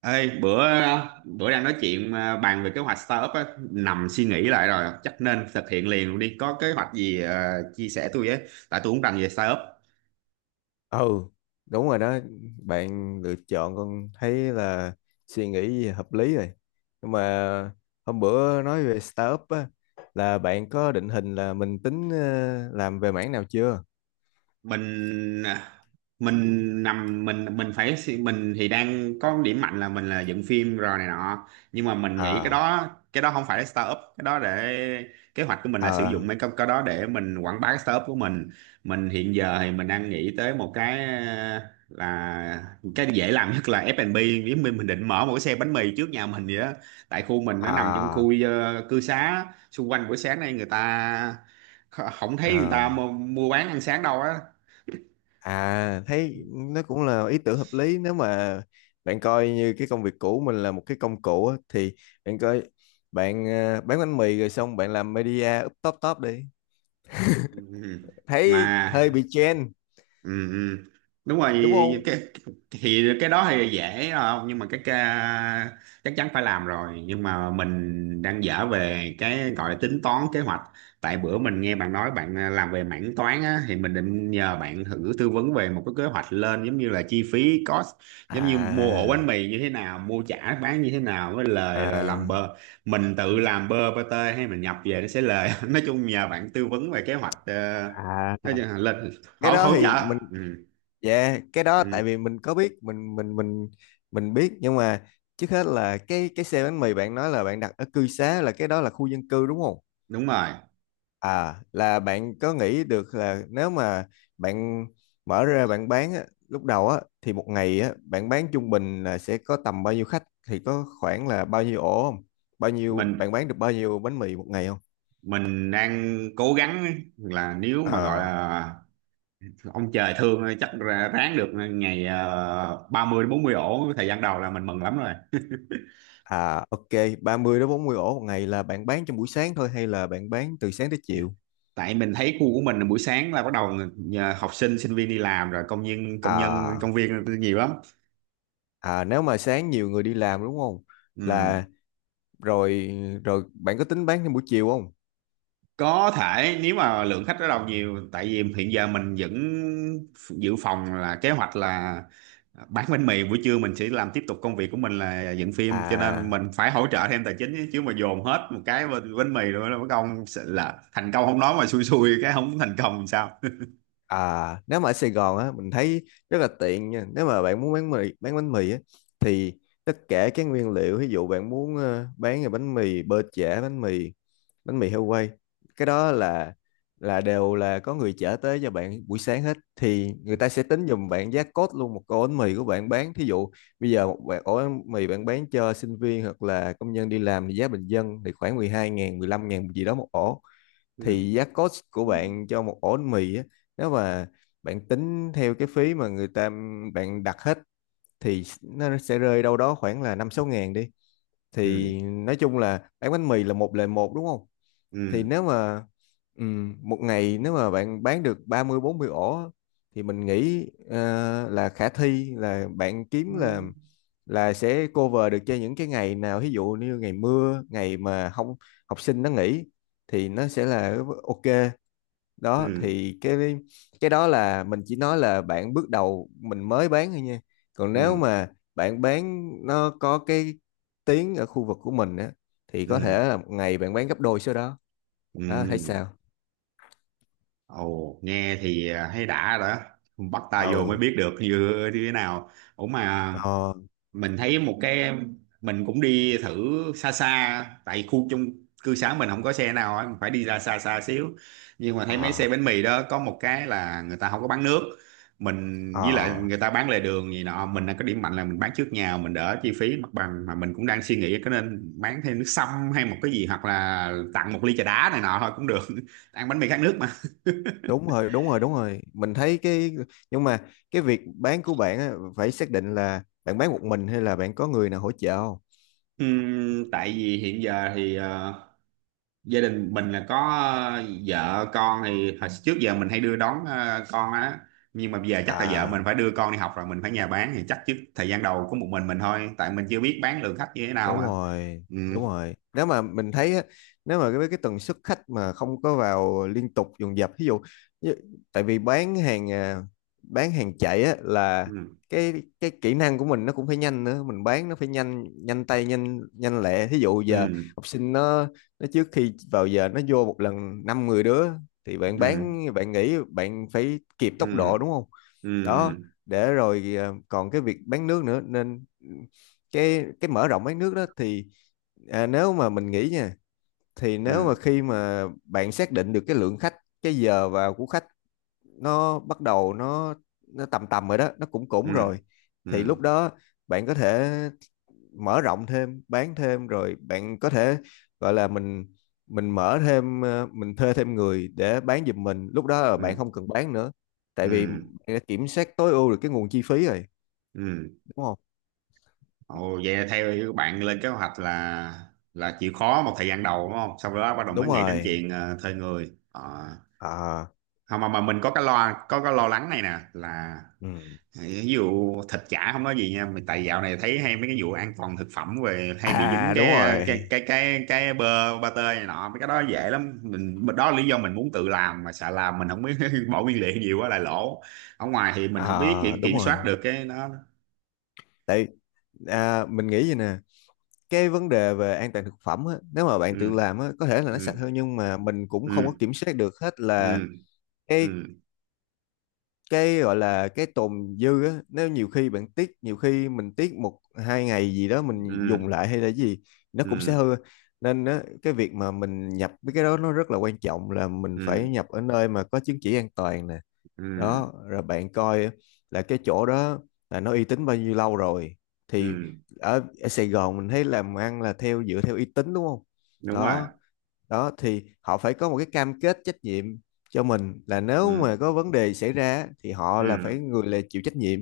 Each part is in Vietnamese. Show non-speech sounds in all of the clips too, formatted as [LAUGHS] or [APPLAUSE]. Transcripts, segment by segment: Ê, bữa bữa đang nói chuyện à, bàn về kế hoạch startup á, nằm suy nghĩ lại rồi chắc nên thực hiện liền luôn đi, có kế hoạch gì à, chia sẻ tôi với. Tại tôi cũng rành về startup. ừ Đúng rồi đó. Bạn lựa chọn con thấy là suy nghĩ hợp lý rồi. Nhưng mà hôm bữa nói về startup á, là bạn có định hình là mình tính làm về mảng nào chưa? Mình à, mình nằm mình phải suy- Mình thì đang có điểm mạnh là mình là dựng phim rồi này nọ, nhưng mà mình nghĩ À, cái đó không phải là startup. Cái đó để Kế hoạch của mình là sử dụng à, cái đó để mình quảng bá cái startup của mình. Mình hiện giờ thì mình đang nghĩ tới một cái, ờ, là cái dễ làm nhất là F&B. Nếu mình định mở một cái xe bánh mì trước nhà mình vậy đó. Tại khu mình nó nằm trong à, khu, cư xá xung quanh buổi sáng nay người ta không thấy người ta à, mua bán ăn sáng đâu á. à, thấy nó cũng là ý tưởng hợp lý. Nếu mà bạn coi như cái công việc cũ mình là một cái công cụ á, thì bạn coi, bạn bán bánh mì rồi xong bạn làm media up top top đi, Ừ. thấy hơi Mà. bị trend, Ừ, ừ. Đúng rồi, đúng không? Thì cái đó thì dễ không, nhưng mà cái chắc chắn phải làm rồi. Nhưng mà mình đang dở về cái gọi là tính toán kế hoạch. Tại bữa mình nghe bạn nói bạn, làm về mảng toán á, thì mình định nhờ bạn thử tư vấn về một cái kế hoạch lên, giống như là chi phí cost, giống như mua À, ổ bánh mì như thế nào, mua chả bán như thế nào với lời, rồi làm à, bơ. Mình tự làm bơ pate hay mình nhập về nó sẽ lời, [LAUGHS] nói chung nhờ bạn tư vấn về kế hoạch, nói chung à, là lên cái hỗ đó hỗ trợ. thì mình, Ừ, dạ cái đó ừ, tại vì mình có biết, mình mình biết nhưng mà trước hết là cái xe bánh mì bạn nói là bạn đặt ở cư xá, là cái đó là khu dân cư đúng không? đúng rồi. À, là bạn có nghĩ được là nếu mà bạn mở ra bạn bán á, lúc đầu á thì một ngày á bạn bán trung bình là sẽ có tầm bao nhiêu khách, thì có khoảng là bao nhiêu ổ không? Bao nhiêu, mình bạn bán được bao nhiêu bánh mì một ngày không? mình đang cố gắng là nếu mà gọi À. là ông trời thương, chắc ráng được ngày, 30 đến 40 ổ thời gian đầu, là mình mừng lắm rồi. À, ok, 30 đến 40 ổ một ngày là bạn bán trong buổi sáng thôi hay là bạn bán từ sáng tới chiều? Tại mình thấy khu của mình là buổi sáng là bắt đầu nhờ học sinh sinh viên đi làm, rồi công nhân À, công viên nhiều lắm. à, nếu mà sáng nhiều người đi làm đúng không? Ừ. Là, rồi, rồi bạn có tính bán trong buổi chiều không? Có thể, nếu mà lượng khách bắt đầu nhiều. Tại vì hiện giờ mình vẫn dự phòng là kế hoạch là bán bánh mì buổi trưa, mình sẽ làm tiếp tục công việc của mình là dựng phim, cho nên À. mình phải hỗ trợ thêm tài chính, chứ chứ mà dồn hết một cái bên bánh mì rồi nó công sẽ là thành công không, nói mà xui xui cái không thành công làm sao. À, nếu mà ở Sài Gòn á, mình thấy rất là tiện nha. Nếu mà bạn muốn bán mì, bán bánh mì á, thì tất cả các nguyên liệu, ví dụ bạn muốn bán là bánh mì bơ chả, bánh mì heo quay, cái đó là đều là có người chở tới cho bạn buổi sáng hết, thì người ta sẽ tính giùm bạn giá cốt luôn một ổ bánh mì của bạn bán. Thí dụ bây giờ một ổ bánh mì bạn bán cho sinh viên hoặc là công nhân đi làm thì giá bình dân thì khoảng 12 ngàn, 15 ngàn gì đó một ổ, Ừ, thì giá cost của bạn cho một ổ bánh mì á, nếu mà bạn tính theo cái phí mà người ta bạn đặt hết thì nó sẽ rơi đâu đó khoảng là 5 6 ngàn đi. ừ, Thì nói chung là bán bánh mì là một lời một, đúng không? Thì ừ, nếu mà một ngày nếu mà bạn bán được ba mươi bốn mươi ổ á, thì mình nghĩ là khả thi là bạn kiếm là sẽ cover được cho những cái ngày nào ví dụ như ngày mưa, ngày mà không học sinh nó nghỉ, thì nó sẽ là ok. Đó ừ, thì cái đó là mình chỉ nói là bạn bước đầu mình mới bán thôi nha, còn ừ, nếu mà bạn bán nó có cái tiếng ở khu vực của mình á thì có thể ừ, là một ngày bạn bán gấp đôi số đó. Đó thấy ừ. sao? Ồ, nghe thì, thấy đã rồi đó. Bắt tay vô mới Ừ, biết được như thế nào. Ủa mà ờ, mình thấy một cái, mình cũng đi thử xa xa. Tại khu chung cư xá mình không có xe nào á, mình phải đi ra xa xa xíu. Nhưng mà thấy mấy ờ, xe bánh mì đó có một cái là người ta không có bán nước. Mình ờ, với lại người ta bán lề đường gì nọ, mình là có điểm mạnh là mình bán trước nhà mình đỡ chi phí mặt bằng. Mà mình cũng đang suy nghĩ có nên bán thêm nước sâm hay một cái gì, hoặc là tặng một ly trà đá này nọ thôi cũng được, [LAUGHS] ăn bánh mì khát nước mà. đúng rồi, đúng rồi, đúng rồi, mình thấy cái, nhưng mà cái việc bán của bạn á, phải xác định là bạn bán một mình hay là bạn có người nào hỗ trợ không? Tại vì hiện giờ thì, gia đình mình là có, vợ con thì hồi trước giờ mình hay đưa đón, con á, nhưng mà bây giờ chắc là vợ mình À, phải đưa con đi học rồi mình phải nhà bán. Thì chắc trước thời gian đầu có một mình thôi, tại mình chưa biết bán lượng khách như thế nào đúng mà. rồi, Ừ, đúng rồi, nếu mà mình thấy á, nếu mà cái tần suất khách mà không có vào liên tục dồn dập ví dụ như, tại vì bán hàng à, bán hàng chạy á, là ừ, cái cái kỹ năng của mình nó cũng phải nhanh nữa, mình bán nó phải nhanh, nhanh tay nhanh, nhanh lẹ, ví dụ giờ ừ, học sinh nó trước khi vào giờ nó vô một lần năm 10 đứa, thì bạn ừ, bán bạn nghĩ bạn phải kịp ừ, tốc độ đúng không? ừ, Đó. Để rồi à, còn cái việc bán nước nữa nên cái mở rộng bán nước đó thì à, nếu mà mình nghĩ nha, thì nếu mà ừ, khi mà bạn xác định được cái lượng khách, cái giờ vào của khách, nó bắt đầu nó tầm tầm rồi đó, nó cũng cũng ừ, rồi, ừ, thì lúc đó bạn có thể mở rộng thêm bán thêm, rồi bạn có thể gọi là mình mở thêm mình thuê thêm người để bán giùm mình, lúc đó là bạn ừ, không cần bán nữa, tại vì bạn ừ, đã kiểm soát tối ưu được cái nguồn chi phí rồi, ừ. đúng không? Ừ, Ồ, vậy là theo bạn lên kế hoạch là chịu khó một thời gian đầu đúng không, sau đó bắt đầu mới đúng nghĩ đến rồi. chuyện, thuê người. Ờ. À, Không, mà mình có cái lo lắng này nè, là ừ. ví dụ thịt chả không có gì nha mình. Tại dạo này thấy hay mấy cái vụ an toàn thực phẩm về hay bị dính À đúng cái rồi, bơ ba tơ này nọ, mấy cái đó dễ lắm mình. Đó là lý do mình muốn tự làm mà sợ làm mình không biết, [LAUGHS] bỏ nguyên liệu nhiều quá lại lỗ. Ở ngoài thì mình không biết kiểm à đúng kiểm soát rồi, được cái đó. tại à, mình nghĩ vậy nè, cái vấn đề về an toàn thực phẩm á, nếu mà bạn tự Ừ, làm á, có thể là nó ừ, sạch hơn, nhưng mà mình cũng không có ừ, kiểm soát được hết là ừ, ừ, cái cái gọi là cái tồn dư á, nếu nhiều khi bạn tiếc, nhiều khi mình tiếc một hai ngày gì đó mình dùng ừ, lại hay là gì, nó cũng sẽ ừ, hư, nên á, cái việc mà mình nhập mấy cái đó nó rất là quan trọng là mình ừ, phải ừ, nhập ở nơi mà có chứng chỉ an toàn nè. ừ, Đó, rồi bạn coi là cái chỗ đó là nó uy tín bao nhiêu lâu rồi. Thì ừ, ở, ở Sài Gòn mình thấy làm ăn là theo dựa theo uy tín, đúng không? đúng rồi, Đó, đó thì họ phải có một cái cam kết trách nhiệm cho mình, là nếu ừ, mà có vấn đề xảy ra thì họ ừ, là phải người là chịu trách nhiệm.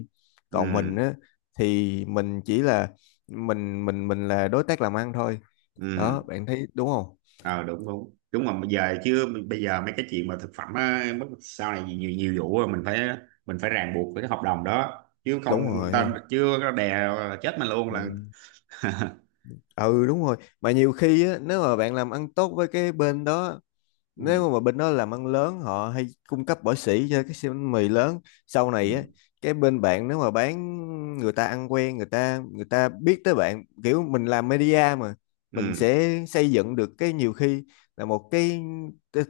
ừ, Còn mình á, thì mình chỉ là mình là đối tác làm ăn thôi. ừ. Đó bạn thấy đúng không? Ờ Đúng, đúng, đúng. Mà bây giờ mấy cái chuyện mà thực phẩm á, sau này nhiều nhiều vụ rồi, mình phải ràng buộc với cái hợp đồng đó, chứ không Đúng ta rồi. chưa có đè là chết mình luôn Ừ, là. ừ đúng rồi, mà nhiều khi á, nếu mà bạn làm ăn tốt với cái bên đó, Ừ, nếu mà bên đó làm ăn lớn họ hay cung cấp bỏ sỉ cho cái siêu bánh mì lớn sau này á, ừ, cái bên bạn nếu mà bán, người ta ăn quen, người ta biết tới bạn, kiểu mình làm media mà, mình ừ, sẽ xây dựng được cái, nhiều khi là một cái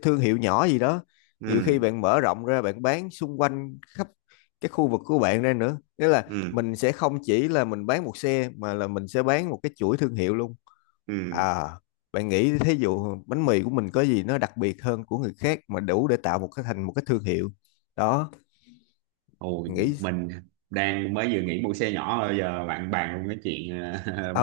thương hiệu nhỏ gì đó. Nhiều khi ừ, bạn mở rộng ra bạn bán xung quanh khắp cái khu vực của bạn ra nữa, nghĩa là ừ, mình sẽ không chỉ là mình bán một xe, mà là mình sẽ bán một cái chuỗi thương hiệu luôn. ừ. À, bạn nghĩ thí dụ bánh mì của mình có gì nó đặc biệt hơn của người khác, mà đủ để tạo một cái thành một cái thương hiệu? Đó, Ôi, nghĩ. mình đang mới vừa nghỉ mua xe nhỏ rồi giờ bạn bàn luôn cái chuyện,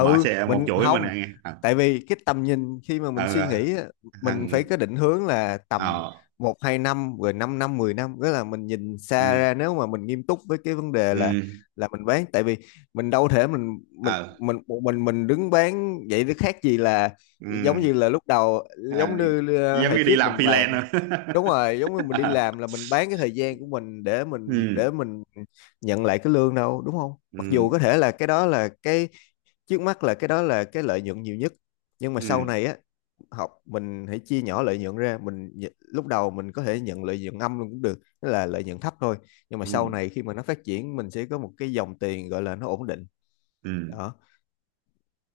[LAUGHS] mở xe một mình chuỗi mình không, nghe ờ tại vì cái tầm nhìn khi mà ờ mình suy ờ, nghĩ á, mình thằng phải có định hướng là tầm ờ một hai năm, rồi 5 năm năm, mười năm, nghĩa là mình nhìn xa Ừ, ra, nếu mà mình nghiêm túc với cái vấn đề ừ, là mình bán. Tại vì mình đâu thể mình mình ờ mình một mình đứng bán vậy, nó khác gì là ừ. giống như là lúc đầu, à, giống đi, như Giống hồi như đi trước làm mình freelance bàn. rồi. [LAUGHS] Đúng rồi, giống như mình đi làm là mình bán cái thời gian của mình để mình để Ừ, mình nhận lại cái lương đâu đúng không? Mặc dù ừ. có thể là cái đó là cái trước mắt, là cái đó là cái lợi nhuận nhiều nhất, nhưng mà sau Ừ, này á, học mình hãy chia nhỏ lợi nhuận ra, mình lúc đầu mình có thể nhận lợi nhuận âm luôn cũng được, tức là lợi nhuận thấp thôi, nhưng mà ừ, sau này khi mà nó phát triển mình sẽ có một cái dòng tiền gọi là nó ổn định. ừm. Đó.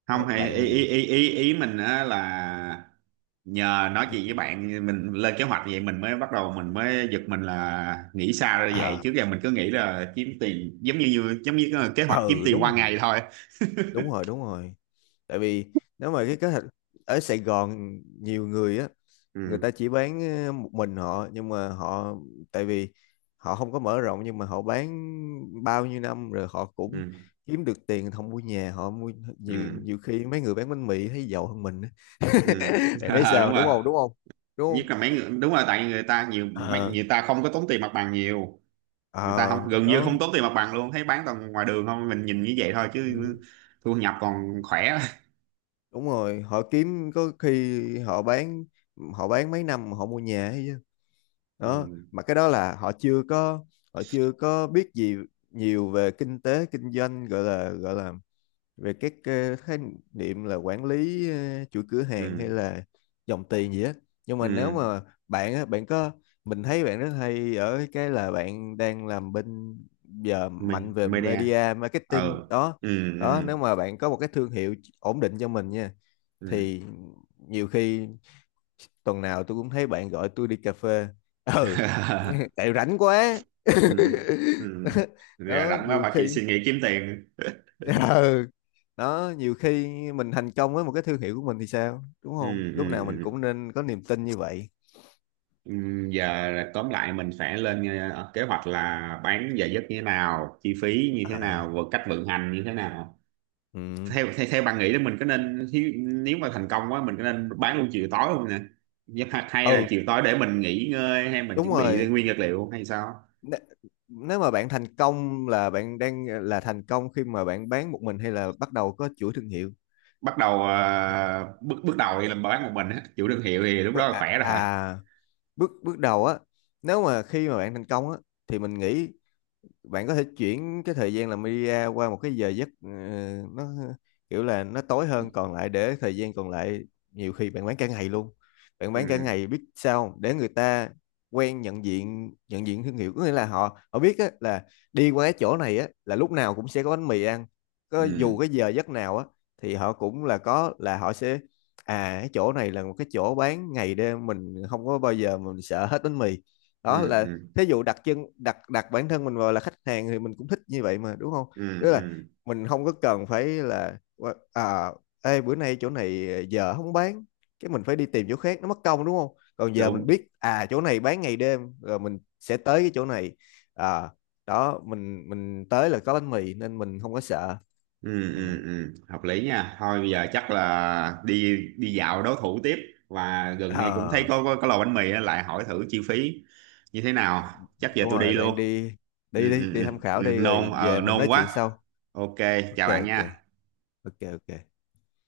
Không, Ờ, hay ý ý bạn. ý ý, ý mình á là nhờ nói chuyện với Ừ. bạn mình lên kế hoạch vậy, mình mới bắt đầu mình mới giật mình là nghĩ xa ra vậy. À, Trước giờ mình cứ nghĩ là kiếm tiền giống như như- giống như cái kế hoạch kiếm ừ tiền đúng qua rồi, ngày thôi. đúng rồi, đúng rồi, tại vì nếu mà cái kế hoạch ở Sài Gòn nhiều người á, người ta Ừ, chỉ bán một mình họ, nhưng mà họ, tại vì họ không có mở rộng, nhưng mà họ bán bao nhiêu năm rồi họ cũng ừ, kiếm được tiền, không mua nhà họ mua. Nhiều, ừ, nhiều khi mấy người bán bánh mì thấy giàu hơn mình á. [LAUGHS] ừ. [LAUGHS] Bạn thấy Ờ, sao, đúng đúng rồi. không, đúng không, đúng Nhất là mấy không? người, đúng rồi, tại người ta nhiều, mấy Ờ, người ta không có tốn tiền mặt bằng nhiều. Người ta không, ờ gần như đó. không tốn tiền mặt bằng luôn. Thấy bán toàn ngoài đường không, mình nhìn như vậy thôi chứ Ừ, thu nhập còn khỏe. đúng rồi họ kiếm, có khi họ bán, họ bán mấy năm mà họ mua nhà ấy chứ. [LAUGHS] Đó, Ừ, mà cái đó là họ chưa có biết gì nhiều về kinh tế kinh doanh, gọi là, gọi là về các khái niệm là quản lý chuỗi cửa hàng hay ừ, là dòng tiền gì á. Nhưng mà nếu ừ. mà bạn á bạn có, mình thấy bạn rất hay ở cái là bạn đang làm bên giờ mạnh mình về mới đe media ờ marketing đó. Ừ, Đó ừ, nếu mà bạn có một cái thương hiệu ổn định cho mình nha, ừ, thì nhiều khi tuần nào tôi cũng thấy bạn gọi tôi đi cà phê. [LAUGHS] Ừ, [LAUGHS] tại rảnh quá. ừ, ừ. [LAUGHS] Giờ Đó rảnh quá nhiều phải chị khi. suy nghĩ kiếm tiền. [LAUGHS] Ừ, đó nhiều khi mình thành công với một cái thương hiệu của mình thì sao, đúng không, Ừ, ừ, lúc nào mình ừ. cũng nên có niềm tin như vậy. Ừ, giờ là tóm lại mình sẽ lên, kế hoạch là bán giờ giấc như thế nào, chi phí như thế À, nào và cách vận hành như thế nào. ừ, Theo theo, Theo bạn nghĩ là mình có nên nếu mà thành công quá mình có nên bán luôn chiều tối không nè? Nhưng mà hay là ừ, chiều tối để mình nghỉ ngơi hay mình đúng chuẩn bị rồi. nguyên vật liệu hay sao? N-, nếu mà bạn thành công là bạn đang là thành công khi mà bạn bán một mình, hay là bắt đầu có chuỗi thương hiệu? Bắt đầu, ờ, bước bước đầu thì làm bán một mình á, chủ thương hiệu thì lúc đó Bước là à, khỏe rồi. à, bước bước đầu á, nếu mà khi mà bạn thành công á, thì mình nghĩ bạn có thể chuyển cái thời gian làm media qua một cái giờ giấc nó kiểu là nó tối hơn, còn lại để thời gian còn lại, nhiều khi bạn bán cả ngày luôn. Bạn bán cả Ừ, ngày biết sao không? Để người ta quen nhận diện, nhận diện thương hiệu, có nghĩa là họ, họ biết á, là đi qua cái chỗ này á, là lúc nào cũng sẽ có bánh mì ăn, có dù ừ, cái giờ giấc nào á, thì họ cũng là có, là họ sẽ à cái chỗ này là một cái chỗ bán ngày đêm, mình không có bao giờ mình sợ hết bánh mì. Đó ừ, là ừ, thí dụ đặt chân đặt, đặt bản thân mình vào là khách hàng, thì mình cũng thích như vậy mà đúng không? ừ, Tức là ừ, mình không có cần phải là à, ê bữa nay chỗ này giờ không bán, cái mình phải đi tìm chỗ khác nó mất công, đúng không? Còn giờ đúng, mình biết à chỗ này bán ngày đêm rồi mình sẽ tới cái chỗ này. À, đó mình tới là có bánh mì nên mình không có sợ. Ừ. ừ, ừ, ừ, hợp lý nha. Thôi bây giờ chắc là đi, đi dạo đối thủ tiếp. Và gần đây cũng thấy À, có lò bánh mì á, lại hỏi thử chi phí như thế nào. Chắc giờ đúng tôi đi rồi luôn. bạn đi, Ừ, đi đi ừ, đi ừ, tham ừ, khảo đi rồi về mình nôn nói chuyện quá. sau. OK. Ok, Chào bạn ok, nha. ok, ok.